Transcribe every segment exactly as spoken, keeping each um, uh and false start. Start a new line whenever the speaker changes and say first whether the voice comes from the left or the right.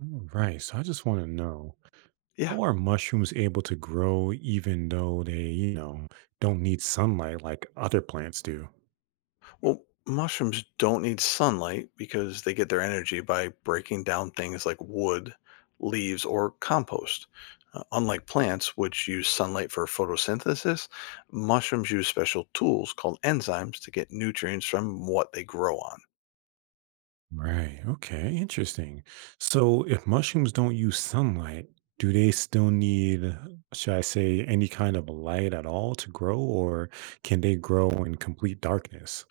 right: All right. So I just want to know
left: Yeah.
right: how are mushrooms able to grow even though they, you know, don't need sunlight like other plants do?
left: Well, mushrooms don't need sunlight because they get their energy by breaking down things like wood, leaves, or compost. Uh, unlike plants, which use sunlight for photosynthesis, mushrooms use special tools called enzymes to get nutrients from what they grow on.
right: Right. Okay. Interesting. So if mushrooms don't use sunlight, do they still need, should I say, any kind of light at all to grow, or can they grow in complete darkness?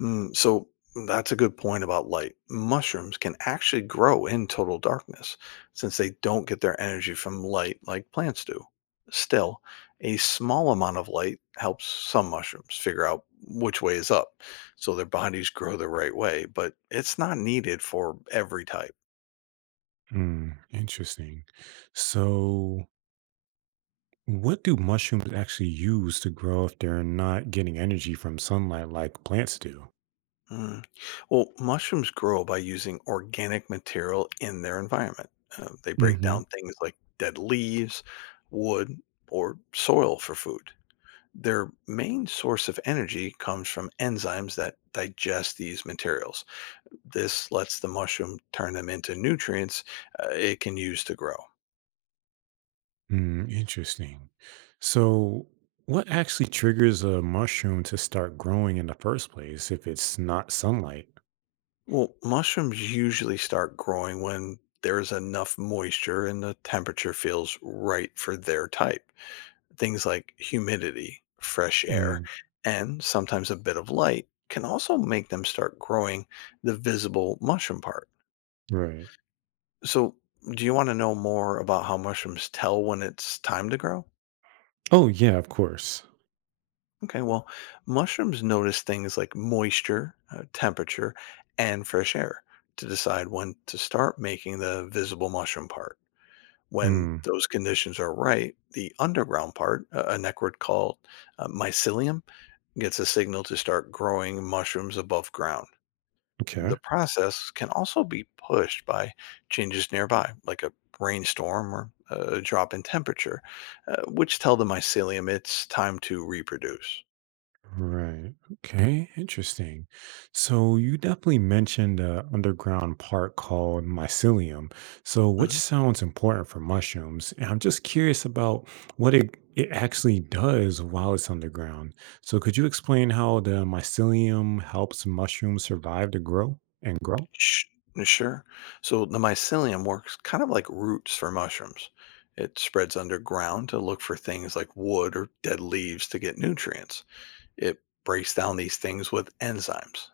left: Mm, so mm, that's a good point about light. Mushrooms can actually grow in total darkness since they don't get their energy from light like plants do. Still, a small amount of light helps some mushrooms figure out which way is up so their bodies grow the right way, but it's not needed for every type.
right: Hmm. Interesting. So what do mushrooms actually use to grow if they're not getting energy from sunlight like plants do?
left: Mm. Well, mushrooms grow by using organic material in their environment. Uh, they break
right: Hmm.
left: down things like dead leaves, wood, or soil for food. Their main source of energy comes from enzymes that digest these materials. This lets the mushroom turn them into nutrients uh, it can use to grow.
right: Mm, interesting. So, what actually triggers a mushroom to start growing in the first place if it's not sunlight?
left: Well, mushrooms usually start growing when there's enough moisture and the temperature feels right for their type. Things like humidity, fresh air,
right: Mm,
left: and sometimes a bit of light can also make them start growing the visible mushroom part.
right: right.
left: So, do you want to know more about how mushrooms tell when it's time to grow?
right: Oh, yeah, of course.
left: Okay, well, mushrooms notice things like moisture, uh, temperature, and fresh air to decide when to start making the visible mushroom part. When
right: Mm,
left: those conditions are right, the underground part, a a network called uh, mycelium, gets a signal to start growing mushrooms above ground.
right: okay.
left: The process can also be pushed by changes nearby, like a rainstorm or a drop in temperature, uh, which tell the mycelium it's time to reproduce.
right: Right. Okay. Interesting. So you definitely mentioned an underground part called mycelium. So which
left: Mhm.
right: sounds important for mushrooms, and I'm just curious about what it it actually does while it's underground. So could you explain how the mycelium helps mushrooms survive to grow and grow?
left: Sh- Sure. So the mycelium works kind of like roots for mushrooms. It spreads underground to look for things like wood or dead leaves to get nutrients. It breaks down these things with enzymes.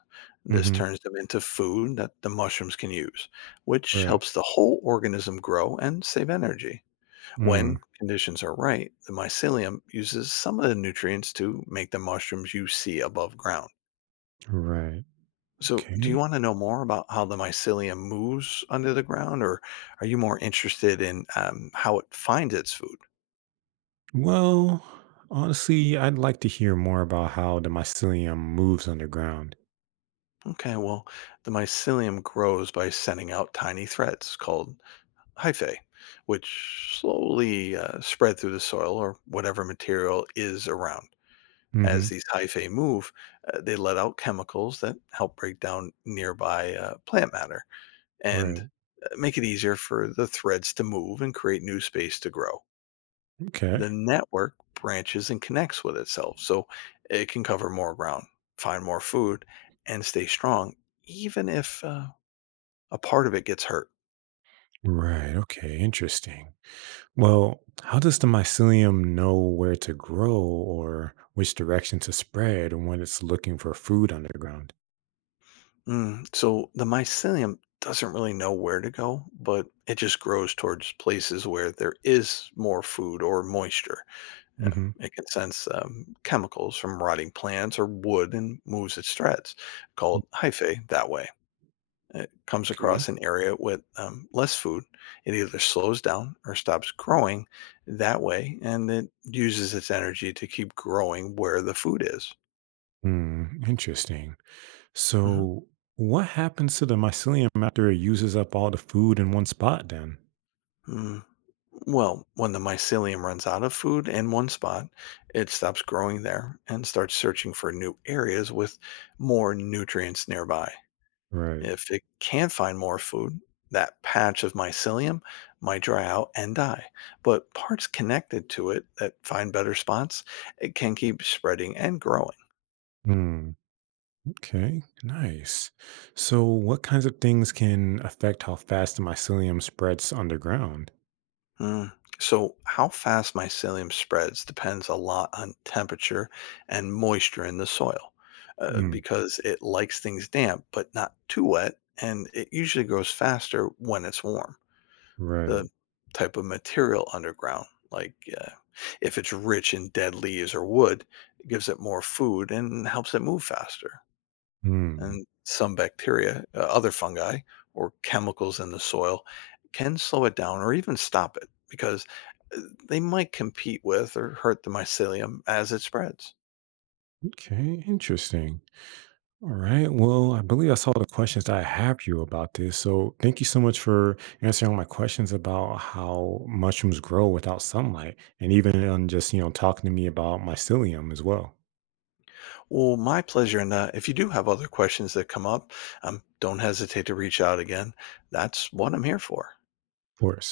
left: This
right: Mm-hmm.
left: turns them into food that the mushrooms can use, which
right: Right.
left: helps the whole organism grow and save energy.
right: Mm,
left: When conditions are right, the mycelium uses some of the nutrients to make the mushrooms you see above ground.
right: right.
left: So, do you
right: Okay.
left: want to know more about how the mycelium moves under the ground, or are you more interested in um, how it finds its food?
right: Well, honestly, I'd like to hear more about how the mycelium moves underground.
left: Okay, well, the mycelium grows by sending out tiny threads called hyphae, which slowly uh, spread through the soil or whatever material is around.
right: Mm-hmm.
left: As these hyphae move, uh, they let out chemicals that help break down nearby uh, plant matter and
right: Right.
left: uh, make it easier for the threads to move and create new space to grow. The
right: Okay.
left: network branches and connects with itself, so it can cover more ground, find more food, and stay strong, even if uh, a part of it gets hurt.
right: Right. Okay. Interesting. Well, how does the mycelium know where to grow or which direction to spread when it's looking for food underground?
left: Mm, so the mycelium doesn't really know where to go, but it just grows towards places where there is more food or moisture. Yeah,
right: Hmm.
left: it can sense um, chemicals from rotting plants or wood and moves its threads, called hyphae, that way. It comes across
right: Okay.
left: an area with um, less food. It either slows down or stops growing that way, and it uses its energy to keep growing where the food is.
right: Hmm. Interesting. So, what happens to the mycelium after it uses up all the food in one spot then?
left: Mhm. Well, when the mycelium runs out of food in one spot, it stops growing there and starts searching for new areas with more nutrients nearby.
right: Right.
left: If it can't find more food, that patch of mycelium might dry out and die. But parts connected to it that find better spots, it can keep spreading and growing.
right: Hmm. Okay. Nice. So, what kinds of things can affect how fast the mycelium spreads underground?
left: Mm. So, how fast mycelium spreads depends a lot on temperature and moisture in the soil uh,
right: Mm.
left: because it likes things damp but not too wet, and it usually grows faster when it's warm.
right: Right.
left: The type of material underground, like uh, if it's rich in dead leaves or wood, it gives it more food and helps it move faster,
right: Hmm.
left: and some bacteria, uh, other fungi, or chemicals in the soil can slow it down or even stop it because uh, they might compete with or hurt the mycelium as it spreads.
right: Okay, interesting. All right. Well, I believe that's all the questions that I have for you about this. So thank you so much for answering all my questions about how mushrooms grow without sunlight and even on just, you know, talking to me about mycelium as well.
left: Well, my pleasure. And uh, if you do have other questions that come up, um, don't hesitate to reach out again. That's what I'm here for.
right: Of course.